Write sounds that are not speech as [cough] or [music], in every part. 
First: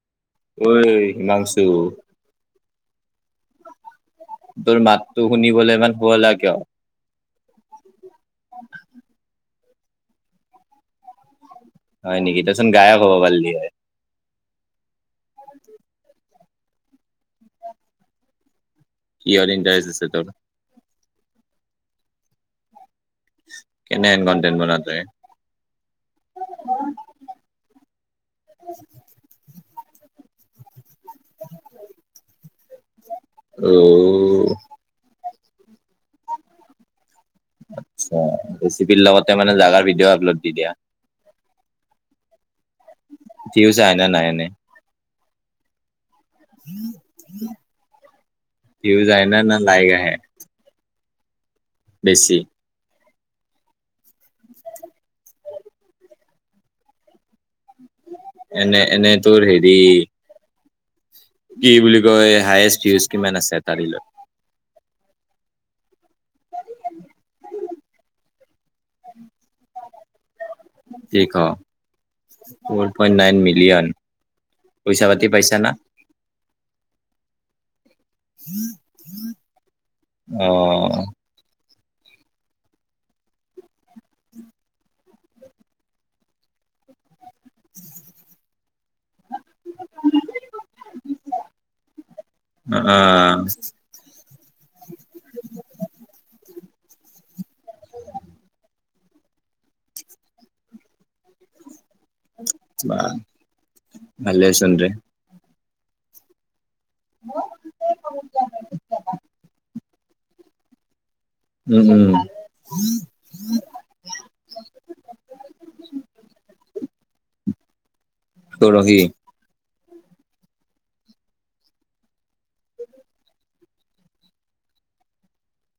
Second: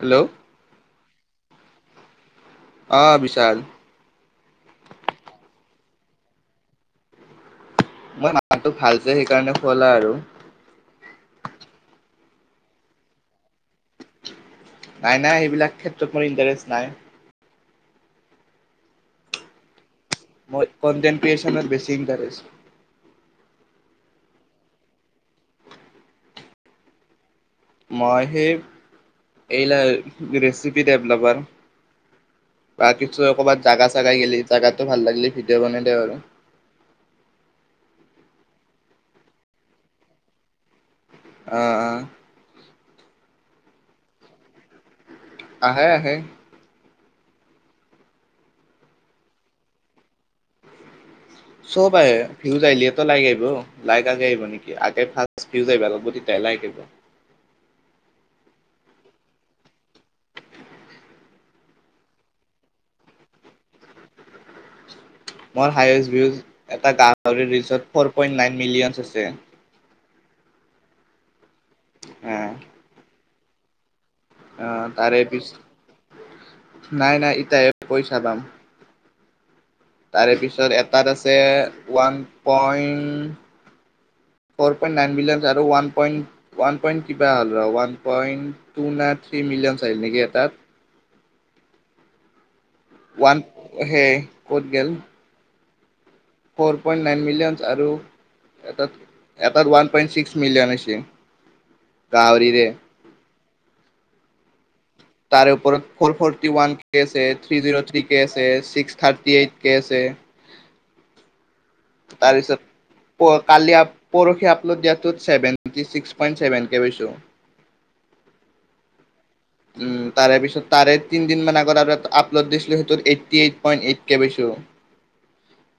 Hello ঐ হিমাংশু! আহ বিশাল! তোৰ মাতটো শুনিবলৈ ইমান হুৱলা কিয়? মই মাতটো ভাল যে সেইকাৰণে শুৱলা আৰু। হয় নেকি দেচোন গায়ক হব পৰিলি হয়। নাই নাই এইবিলাক ক্ষেত্ৰত মোৰ ইণ্টাৰেষ্ট নাই। কিহত ইন্ত্ৰেস্ত আছে? তোৰ মই কনটেন ক্ৰিয়েচনৰ বেছি ইণ্টাৰেষ্ট। কেনেকুৱা কনটেন বনাও তই? মই সে এইল গ দেভলপাৰ বা কিছু ক'ৰবাত জাগা চাগা গলে জাগাতটো ভাল লাগিলে। ভিডিঅ' বনাই দিওঁ আৰু আতছা! ৰেচিপিৰ লগতে মানে জাগাৰ ভিডিঅ' আপলোড দি দিয়া। আহ আহ! ভিয়ুজ আহে নাই এনে? আহে আহে। ভিয়োজ আহে না লাইক আহে। চব আহে বেছি ভিয়োজ আহিলে। লাইক আহিব লাইক আগে আহিব নেকি আগে ফাষ্ট ফিউজ আহিব তেতিয়াহে লাইক আহিব। এনে এনে ত হেৰি। কি বুলি কয় হায়েষ্ট ভিউজ কিমান আছে এটা ৰিলত? মোৰ হায়েষ্ট ভিউজ এটা গাহৰিৰ ৰিলছত four point nine millions views আছে। কি ক ফৰ পইন্ট নাইন মিলিয়ন! আহ পইচা তাৰে পাতি পিছ পাইছা না? নাই নাই ইটাই পইচা পাম। উম! [unintelligible] তাৰে পিছত এটাত আছে one point four point nine million আৰু ওৱান পইণ্ট ওৱান পইণ্ট কিবা হ'ল ৰ ওৱান পইণ্ট টু না থ্ৰী মিলিয়ন আহিল নেকি এটাত। অ' ওৱান হে ক'ত গেল। ফ'ৰ পইণ্ট নাইন মলিয়নছ আৰু এটাত এটাত ওৱান পইণ্ট ছিক্স মিলিয়ন আছে। বা ভালে চোন দে। তাৰ ওপৰত ফ'ৰ ফৰটি ওৱান কে আছে থ্ৰী জিৰ' থ্ৰী কে আছে ছিক্স থাৰ্টি এইত কে আছে। উ উম! তাৰপিছত কালি পৰহি আপলোড দিয়াটোত seventy six point seven K পাইছো। ত ৰহি উম তাৰে পিছত তাৰে তিনদিন মান আগত আৰু এটা আপলোড দিছিলো সেইটো এইটি এইট পইন্ট এইট কে পাইছো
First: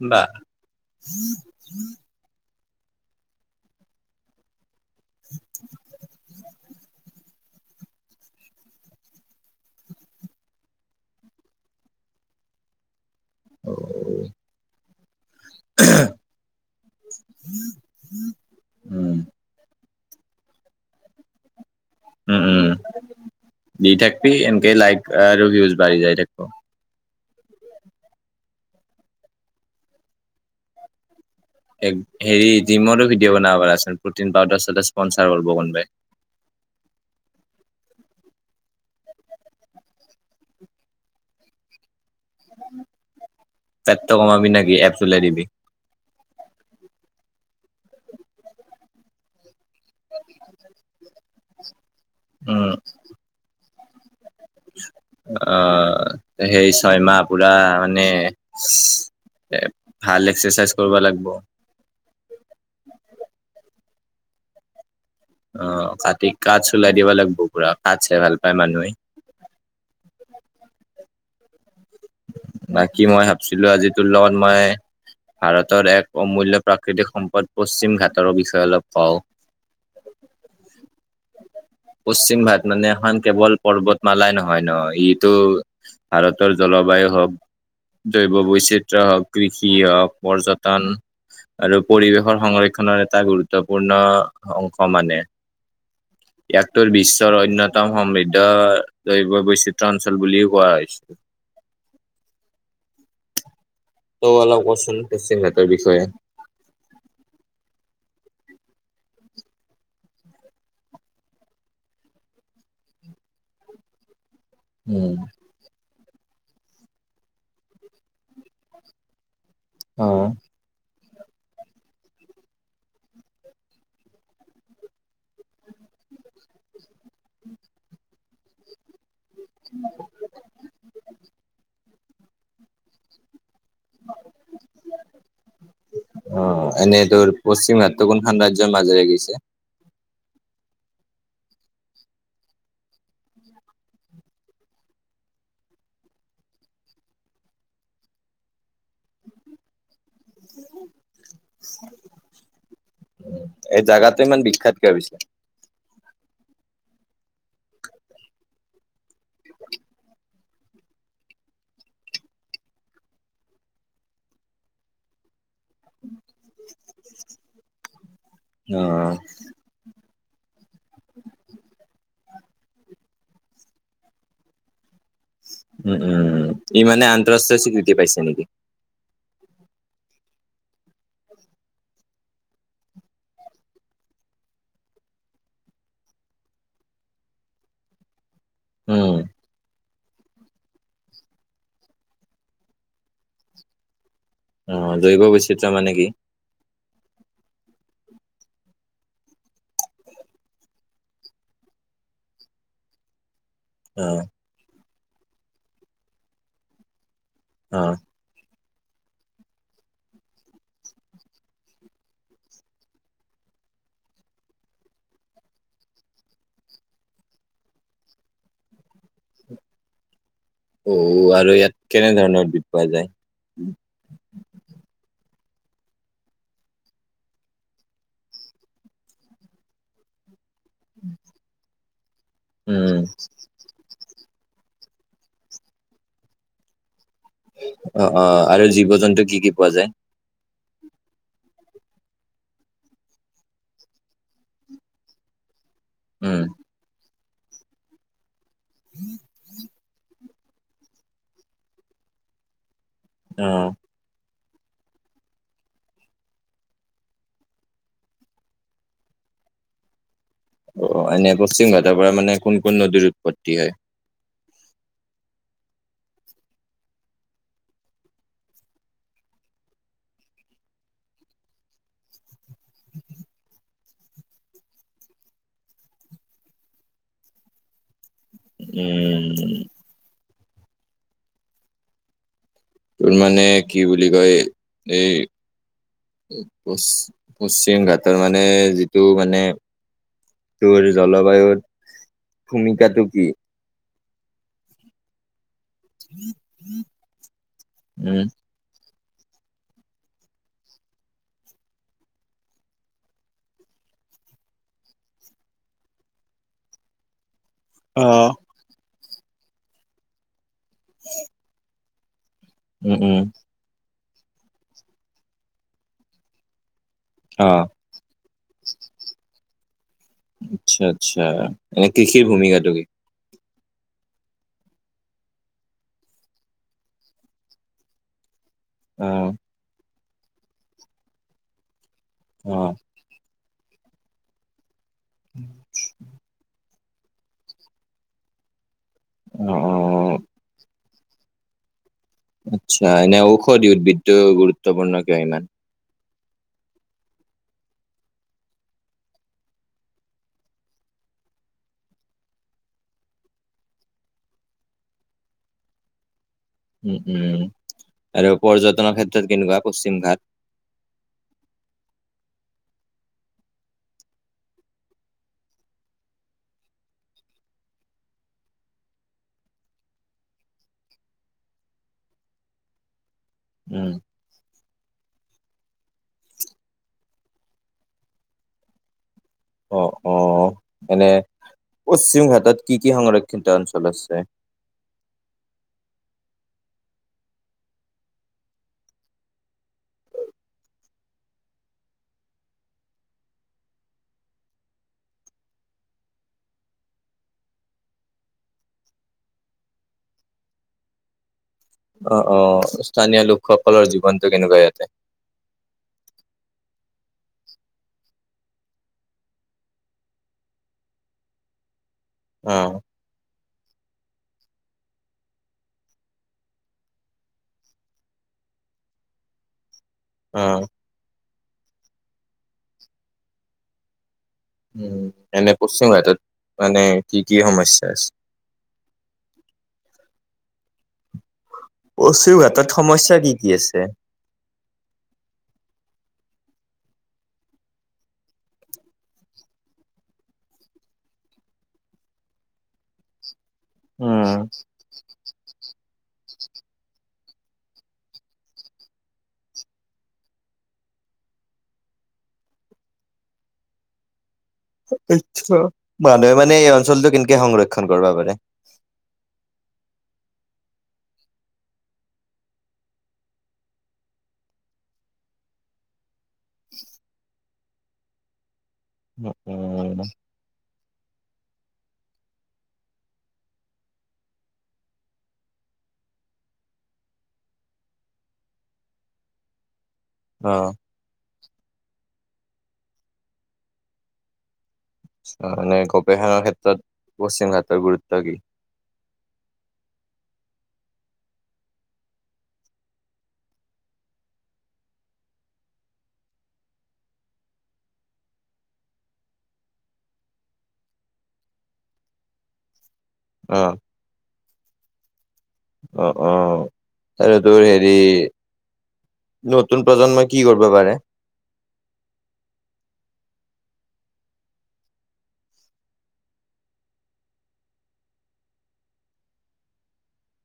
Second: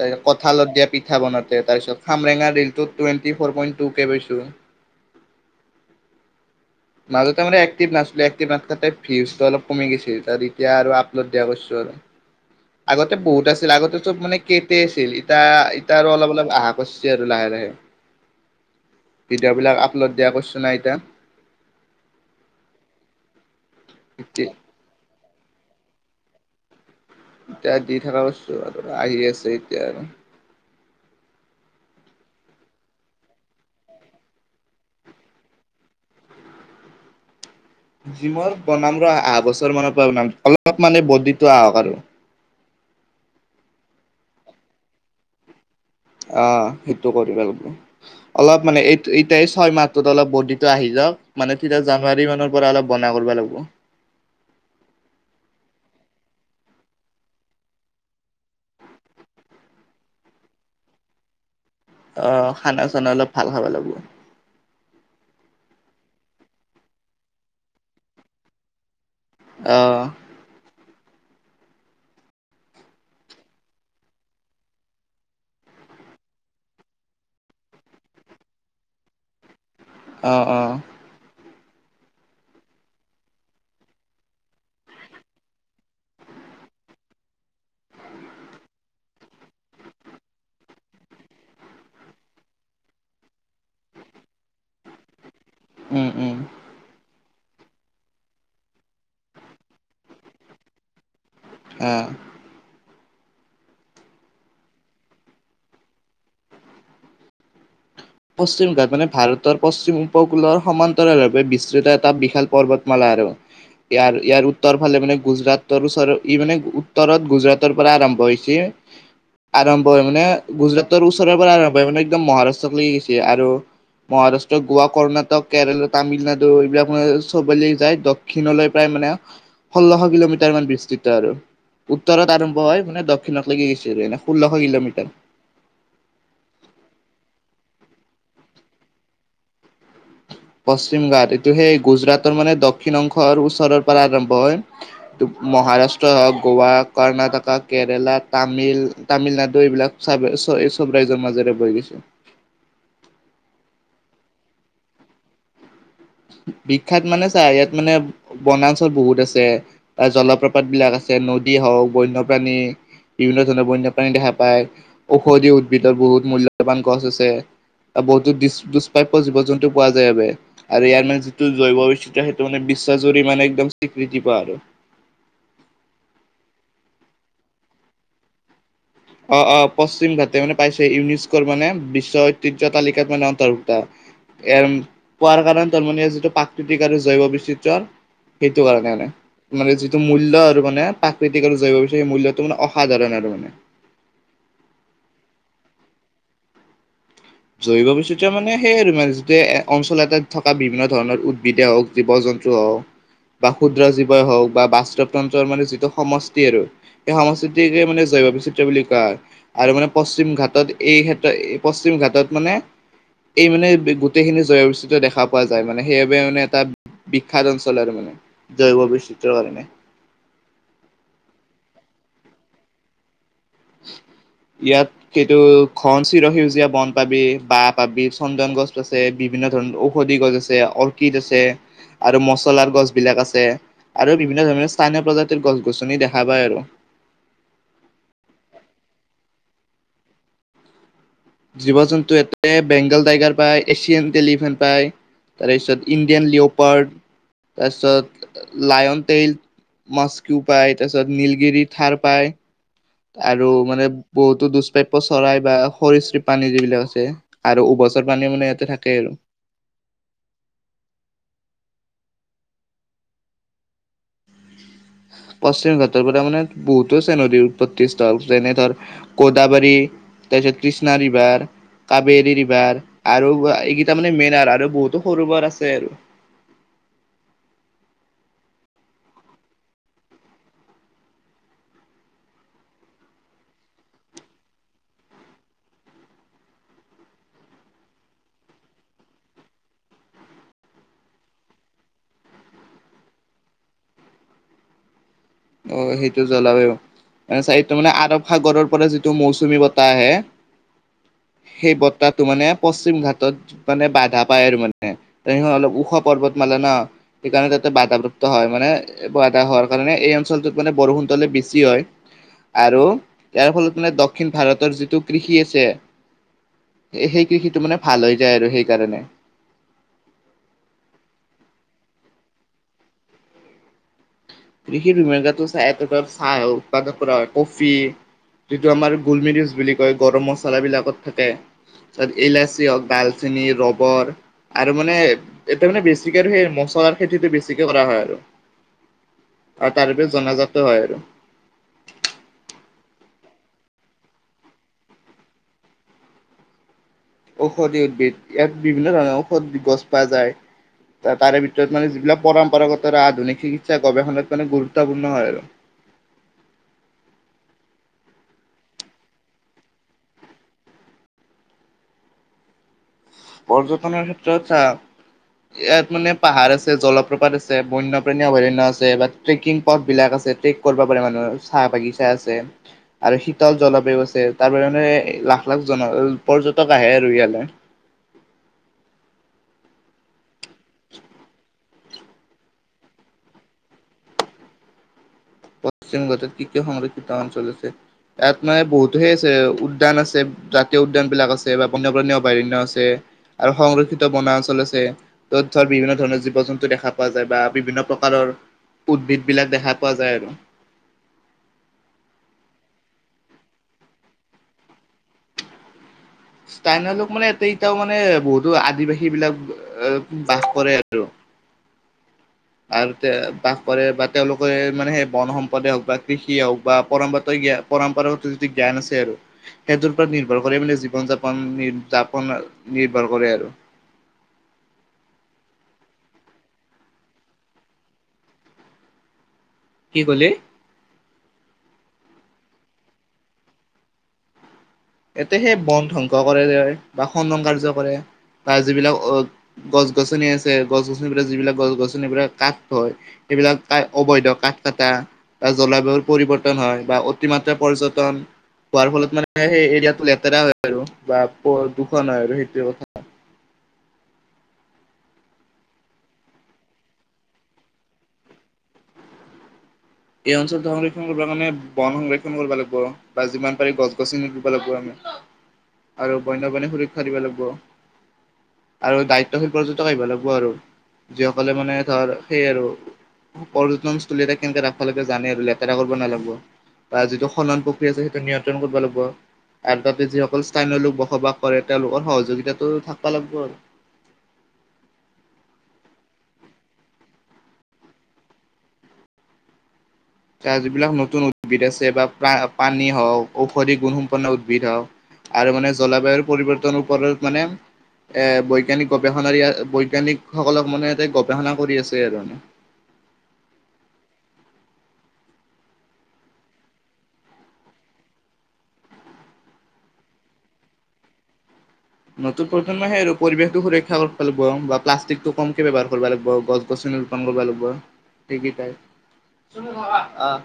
ত বা কঁঠালত দিয়া পিঠা বনাতে তাৰপিছত আমটেঙা ৰিল টোৱেন্তি ফৰ পইন্ট টো কে পাইছো। [inaudible] মাজতে মানে এক্তিফ নাছিলো। অলপ কমি গৈছিল এতিয়া আপলোড দিয়া [unintelligible] পিছত আৰু এ বহুত আছিল আগতে উম, চব মানে কে টে আছিল এতিয়া এতিয়া অলপ অলপ আহা কৰিছে আৰু লাহে লাহে উম, ভিডিঅ' বিলাক। লত দিয়া কৰিছো না এতিয়া। উম উম দি থাকবি এতিয়া। এনকে লাইকভিউজ বাঢ়ি যাই থাকিব। এতিয়া দি থকা কস্তো আৰু আহি আছে এতিয়া আৰু। হেৰি জিমৰো ভিডিঅ' বনাব পাৰা চোন প্ৰটিন পাউদাৰ স্পনচাৰ কৰিব কোনোবাই। [inaudible] জিমৰ বনাম ৰ আহা বছৰ মানৰ পৰা বনাম অলপ মানে বডিটো আহক আৰু তাত ত কমাবি নেকি এপছ্ উলাই দিবি অ সেইটো কৰিব লাগবো অলপ মানে এই ছয় মাহটোতো অলপ বৰ্ডিটো আহি যাওক মানে তেতিয়া জানুৱাৰী মানৰ উম, পৰা অলপ বনাব কৰিব লাগিব আহ সেই ছয়মাহ পুৰা মানে এ ভাল এক্সাৰচাইজ কৰবা লাগব অ', খানা চানা অলপ ভাল খাব লাগিব। অ কাটি কাচ্ ওলাই দিব লাগব পুৰা কাচ্ হে চাই ভাল পায় মানুহে অহ বাকি মই ভাবছিলো আজি তোৰ লগত মই ভাৰতৰ এক অমূল্য প্ৰাকৃতিক সম্পদ পশ্চিম ঘাটৰৰ বিষয়ে অলপ কওঁক আহ আহ পশ্চিম ভাগ মানে এখন কেৱল পৰ্বতমালাই নহয় ন ইটো ভাৰতৰ জলবায়ু হওক জৈৱ বৈচিত্ৰয় হওক কৃষি হওক পৰ্যটন আৰু পৰিৱেশৰ সংৰক্ষণৰ এটা গুৰুত্বপূৰ্ণ অংশ মানে উম উম, একত্তৰ বিছ বিশ্বৰ অন্যতম সমৃদ্ধ জৈৱ বৈচিত্ৰ অঞ্চল বুলিও কোৱা হৈছে আহ তৌ অলপ কচোন চিংহাটৰ বিষয়ে পশ্চিম ঘাট মানে ভাৰতৰ পশ্চিম উপকূলৰ সমান্তৰালভাৱে বিস্তৃত এটা বিশাল পৰ্বতমালা হয় আৰু ইয়াৰ ইয়াৰ উত্তৰ ফালে উম মানে গুজৰাটৰ ওচৰ ই মানে উত্তৰত গুজৰাটৰ পৰা আৰম্ভ হৈছে আৰম্ভ হয় অ মানে গুজৰাটৰ ওচৰৰ পৰা আৰম্ভ হয় মানে একদম মহাৰাষ্ট্ৰত লাগি গৈছে আৰু মহাৰাষ্ট্ৰ গোৱা কৰ্ণাটক কেৰেলা তামিলনাডু এইবিলাক মান চবলে যায় দক্ষিণলৈ প্ৰায় মানে ষোল্লশ কিলোমিটাৰ মান বিস্তৃত আৰু উত্তৰত আৰম্ভ হয় মানে দক্ষিণত অ এনে তোৰ পশ্চিমত কোনখান ৰাজ্যৰ মাজেৰে গৈছে পশ্চিম ঘাট এইটো সেই গুজৰাটৰ মানে দক্ষিণ অংশৰ ওচৰৰ পৰা আৰম্ভ হয় তো মই মহাৰাষ্ট্ৰই হওক গোৱা কৰ্ণাটকা কেৰেলা তামিল তামিলনাডু এইবিলাক চাইব চ এই চব ৰাজ্যৰ মাজেৰে বৈ গৈছে এই জাগাটো ইমান বিখ্যাত কিয় পিছে উ বিখ্যাত মানে চা ইয়াত মানে বনাঞ্চল বহুত আছে অ জলপ্ৰপাত বিলাক আছে নদী আ হওক বন্যপ্ৰাণী বিভিন্ন ধৰণৰ বন্যপ্ৰাণী দেখা পায় ঔষধি উদ দ্ভিদৰ বহুত মূল্যৱান গছ আছে বহুতো দু অ দুস্প্ৰাপ্য জীৱ জন্তু পোৱা যায় বাবে আৰু ইয়াৰ মানে যিটো জৈৱ বৈচিত্য সেইটো মানে বিশ্বাস জুৰি মানে একদম স্বীকৃতি পোৱা আৰু উম উম উম ই মানে আন্তঃৰাষ্ট্ৰীয় স্বীকৃতি পাইছে নিকি অ অ পশ্চিম ঘাটে মানে পাইছে ইউনিস্ক মানে বিশ্ব ঐতিহ্য তালিকাত মানে অন্তৰ্ভুক্ত এম কোৱাৰ কাৰণে তাৰমানে যিটো প্ৰাকৃতিক আৰু জৈৱ বৈচিত্ৰ সেইটো কাৰণে মানে উম মানে যিটো টো মূল্য আৰু মানে প্ৰাকৃতিক আৰু জৈৱ বিয় মূল্যটো মানে অসাধাৰণ আৰু মানে অ দৈৱ বৈচিত্ৰ মানে কি জৈব বৈচিত্ৰৰ মানে সেই আৰু মানে যিটো অঞ্চল এটাত থকা বিভিন্ন ধৰণৰ উদ্ভিদে হওক জীৱ জন্ত হও বা ক্ষুদ্ৰ অ', জীৱই হওক বা বাস্তৱ তন্ত্ৰৰ মানে যিটো সমষ্টি আৰু এ সংস্কৃতিক অ', মানে জৈৱবৈচিত্ৰ বুলি কয় আৰু মানে পশ্চিম ঘাটত এই ক্ষেত্ৰত পশ্চিম ঘাটত মানে এই মানে গোটেইখিনি জৈৱবৈচিত্ৰ দেখা পোৱা যায় মানে সেইবাবে মানে এটা বিখ্যাত অঞ্চল আৰু মানে জৈৱ বৈচিত্ৰৰ কাৰণে অ আৰু ইয়াত কেনেধৰণৰ বিপ পোৱা যায় ইয়াত কে ত ঘন চিৰ সেউজীয়া বন পাবি বাঁহ পাবি চন্দন গছ আছে বিভিন্ন ধৰণৰ ঔষধি গছ আছে অৰ্কিড আছে আৰু মছলাৰ গছ উম, বিলাক আছে আৰু বিভিন্ন ধৰণৰ স্থানীয় প্ৰজাতিৰ গছ গছনি দেখা পায় আৰু - অ অহ আৰু জীৱ জন্তু কি কি পোৱা যায়।? জীৱ জন্তু এটা বেংগল টাইগাৰ পায় এছিয়ান টেলিভিন পায় তাৰপিছত ইণ্ডিয়ান উম, লিঅ'পাৰ তাৰপিছত লায়ন তেইল মাছ। টো পায় তাৰপিছত নীলগিৰি থাৰ পায় আৰু অ'। মানে বহুত। তো দুষ্প্ৰাপ্য চৰাই বা সৰিশ্বিপ প্ৰাণী যিবিলাক আছে আৰু উভচৰ প্ৰাণী মানে ইয়াতে থাকেই আৰু [inaudible] অ এনে পশ্চিম ঘাটৰ পৰা মানে কোন কোন নদীৰ উৎপত্তি হয় পশ্চিম ঘাটৰ পৰা মানে বহুতো আছে নদীৰ উৎপত্তিস্থল যেনে ধৰ গোদাবাৰী তাছত কৃষ্ণা ৰিভাৰ কাবেৰী ৰিভাৰ আৰু এইকেইটা মানে মেইন আৰু আৰু বহুতো সৰু বৰ আছে আৰু [unintelligible] উম তোৰ মানে কি বুলি কয় এই পচ পশ্চিম ঘাটৰ মানে যিটো মানে তোৰ জলবায়ুৰ ভূমিকাটো কি অ সেইটো জলবায়ু চাৰিত মানে আৰৱ উম। সাগৰৰ পৰা যি তো মৌচুমী বতাহ আহে [unintelligible] সেই বতাহটো মানে পশ্চিম ঘাটত মানে বাধা পায় আৰু মানে তেনেকে অলপ ওখ পৰ্বত মালা। ন সেইকাৰণে তাতে বাধাপ্ৰাপ্ত অ'। হয় মানে বাধা হোৱাৰ কাৰণে এই অঞ্চলটোত মানে বৰষুণতো অলপ বেছি হয় আৰু উম, উম, ইয়াৰ ফলত মানে দক্ষিণ ভাৰতৰ যিটো কৃষি আছে সেই কৃষিটো অ', মানে ভাল হৈ যায় আৰু সেইকাৰণে। আচ্ছা আচ্ছা এনে কৃষিৰ ভূমিকাটো কি কৃষিৰ ভূমিকাতো চাহ উৎপাদন কৰা হয় কফি যিটো আমাৰ অ', গোলমিৰিচ বুলি কয় গৰম মছলাবিলাকত থাকে তাত ইলাচি অ', হওক ডাল। চেনি ৰবৰ আৰু মানে এটা মানে বেছিকে আৰু সেই মছলাৰ। খেতিটো বেছিকে কৰা হয় আৰু অ', আৰু অ'। তাৰপাছত জনাজাত হয় আৰু [unintelligible] আচ্ছা এনে ঔষধি উদ্ভিদটো গুৰুত্বপূৰ্ণ কিয় ইমান ঔষধি উদ্ভিদ ইয়াত বিভিন্ন ধৰণৰ ঔষধ গছ পোৱা যায়। তাৰে ভিতৰত মানে যিবিলাক পৰম্পৰাগত আধুনিক চিকিৎসা গৱেষণাত মানে গুৰুত্বপূৰ্ণ হয় আৰু [inaudible] উম উম আৰু পৰ্যটনৰ ক্ষেত্ৰত কেনেকোৱা পশ্চিম ঘাট। [unintelligible] পৰ্যটনৰ ক্ষেত্ৰত চা ইয়াত মানে পাহাৰ আছে জলপ্ৰপাত আছে বন্যপ্ৰাণী অভয়াৰণ্য আছে বা ট্ৰেকিং পথ বিলাক আছে। ট্ৰেফিক ক কৰিব পাৰে মানুহৰ চাহ বাগিচা আছে আৰু শীতল উম। জলবায়ু আছে তাৰ পৰা মানে লা এক লাখ জন পৰ্যটক আহে আৰু ইয়ালে অ অ এনে পশ্চিম ঘাটত কি কি সংৰক্ষিত অঞ্চল আছে পশ্চিম ঘাটত কি কি সংৰক্ষিত অঞ্চল আছে তাত মানে বহুত হে আছে উদ্যান আছে জাতীয় উদ্যান বিলাক আছে বা বন্যপ্ৰাণী অভয়াৰণ্য আছে আৰু সংৰক্ষিত বনাঞ্চল আছে তথাপিও বিভিন্ন ধৰণৰ জীৱ জন্তু দেখা পোৱা যায় বা বিভিন্ন প্ৰকাৰৰ উদ্ভিদ বিলাক দেখা পোৱা যায়। [unintelligible] আহ আহ স্থানীয় লোকসকলৰ জীৱনতটো কেনেকুৱা ইয়াতে? স্থানীয় লোক মানেতও মানে বহুতো আদিবাসী বিলাক বাস কৰে আৰু। [inaudible] অ', আৰু তে বাস কৰে বা তেওঁলোকে মানে সেই বন সম্পদে হওঁক বা কৃষিয়ে হওঁক বা পৰম্প জ্ পৰম্পৰাগত যদি জ্ঞান। জ্ঞান আৰু সেইটোৰ ওপৰত নিৰ্ভৰ কৰে অ'। মানে জীৱন যাপন যাপন নিৰ্ভৰ কৰে আৰু। উ এনে পশ্চিম ভাৰাটত মানে কি কি সমস্যা আছে। [inaudible] কি ক'লে? অচুৰঘাটত সমস্যা কি কি আছে? এতি সে বন ধ্বংস কৰে বা খণ্ডন কাৰ্য কৰে। তাৰ যিবিলাক অ গছ -গছনি আছে গছ- গছনিৰ পৰা যিবিলাক গছ- গছনি পৰা কাঠ হয়। এইবিলাক ক অবৈধ উম, কাঠ কটা বা জলবায়ুৰ পৰিৱৰ্তন। হয় বা অতিমাত্ৰা পৰ্যটন হোৱাৰ ফলত মানে সেই ইয়াতো লেতেৰা হয় আৰু বা দুখন হয় আৰু সেইটোৱে কথা। মানুহে মানে এই অঞ্চলটো কেনেকে সংৰক্ষণ কৰিব পাৰে। এই অঞ্চলটো সংৰক্ষণ কৰিব কাৰণে বন সংৰক্ষণ কৰিব লাগিব বা যিমান পাৰি গছ গছনি ৰুব লাগিব আমি। [inaudible] আৰু বন্যপ্ৰাণী সুৰক্ষা দিব লাগিব। আৰু উম, দায়িত্বশীল প্যক উম। আহিব লাগিব আৰু যিসকলে মানে ধৰ সেই আৰু পৰ্যটনস্থলী এটা কেনেকে ৰাখ সকলোৱে টোৱে জানে আৰু লেতেৰা কৰিব নালাগিব। বা যিটো সনন প্ৰক্ৰিয়া আছে সেইটো নিয়ন্ত্ৰণ কৰিব লাগিব আৰু তাতে যিসকল অ'। স্থানীয় লোক বসবাস। কৰে তেওঁলোকৰ সহযোগিতাটো থাকিব লাগিব আৰু। তানে কপেখানৰ ক্ষেত্ৰত পশ্চিম ভাৰাটৰ গুৰুত্ব কি? [unintelligible] তাৰ যিবিলাক নতুন উদ্ভিদ আছে বা প্ৰাানী হওঁক ঔষধি গুণসম্পন্ন উদ্ভিদ হওঁক। আৰু মানে জলবায়ুৰ পৰিৱৰ্তনৰ ওপৰত মানে। এ বৈজ্ঞানিক গৱেষণাৰ বৈজ্ঞানিকসকলক মানে এ গৱেষণা কৰি আছে এই ধৰণে। আহ অ অ আৰু তোৰ হেৰি নতুন প্ৰজন্মই কি কৰিব পাৰে। নতুন প্ৰজন্মই সে আৰু পৰিৱেশটো সুৰক্ষা কৰিব লাগিব বা প্লাষ্টিকটো কমকে ব্যৱাৰ কৰিব লাগিব গছ -গছনি। ৰুপন কৰিব লাগিব সেইকেইটা আহ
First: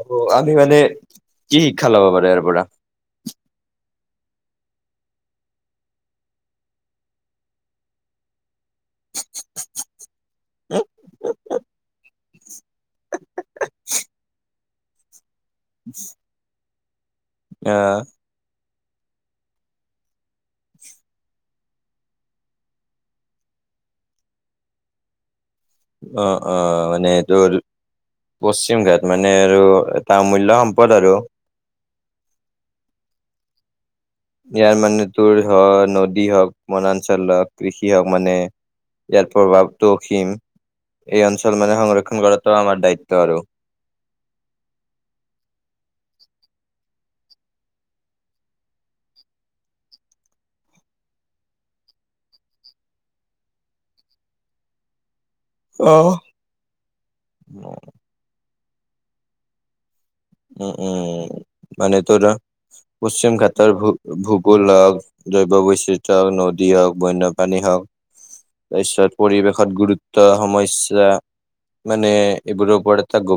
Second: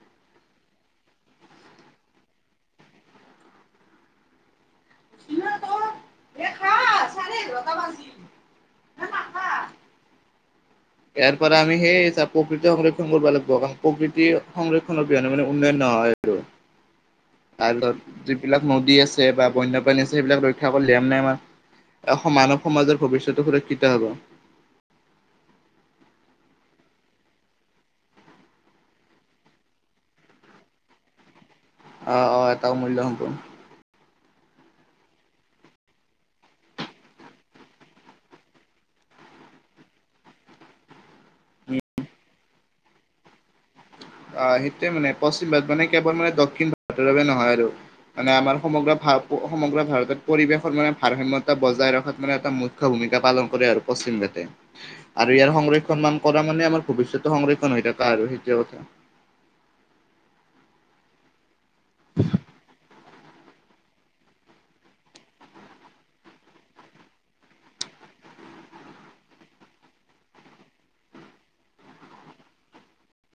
অ আমি মানে কি শিক্ষা লব পাৰো ইয়াৰ পৰা। [inaudible] [inaudible] ইয়াৰ পৰা আমি সেই প্ৰকৃতি সংৰক্ষণ কৰিব লাগিব কাৰণ প্ৰকৃতি সংৰক্ষণৰ অবিহনে মানে অনয়্য হয় আৰু। আহ তাৰপিছত যিবিলাক নদী আছে বা বন্যপ্ৰাণী আছে সেইবিলাক ৰক্ষা কৰি দিয়াম নাই আমাৰ। এ মানৱ সমাজৰ ভৱিষ্যতে সুৰক্ষিত হব। অ অ মানেটোৰ পশ্চিম ঘাট মানে আৰু এটা অমূল্যয় সম্পদ আৰু। আহ আহ এটাও মূল্য হব। ইয়াৰ মানুহ তোৰ হ নদী হওঁক বনাঞ্চল হওঁক কৃষি হওঁক মানে। ইয়াৰ প্ৰভাৱ দক্ষিণ। এই অঞ্চল মানে সংৰক্ষণ কৰাটো আমাৰ দায়িত্ব আৰু। অ সেইটোৱে মানে পশ্চিম ভাৰত মানে কেৱল মানে দক্ষিণ ভাৰতৰ বাবে নহয় আৰু। মানে আমাৰ সমগ্ৰ ভ সমগ্ৰ ভাৰতত পৰিৱেশৰ মানে ভাৰসাম্যতা বজাই ৰখাত মানে এটা মুখ্য ভূমিকা। ভূমিকা পালন কৰে আৰু পশ্চিম জাতে আৰু ইয়াৰ অ সংৰক্ষণ মান কৰা মানে আমাৰ ভৱিষ্যতো সংৰক্ষণ হৈ থাককা আৰু সেইটোৱে কথা। উম উম মানে তোৰ পশ্চিম ঘাটৰ ভূ ভূগোল হওক জৈৱ বৈচ্ৰ হক নদী হওক বন্যপ্ৰাণী হওক তাৰপিছত পৰিৱেশত গুৰুত্ব সমস্যা। মানে এইবোৰ ওপৰত এটা গভীৰ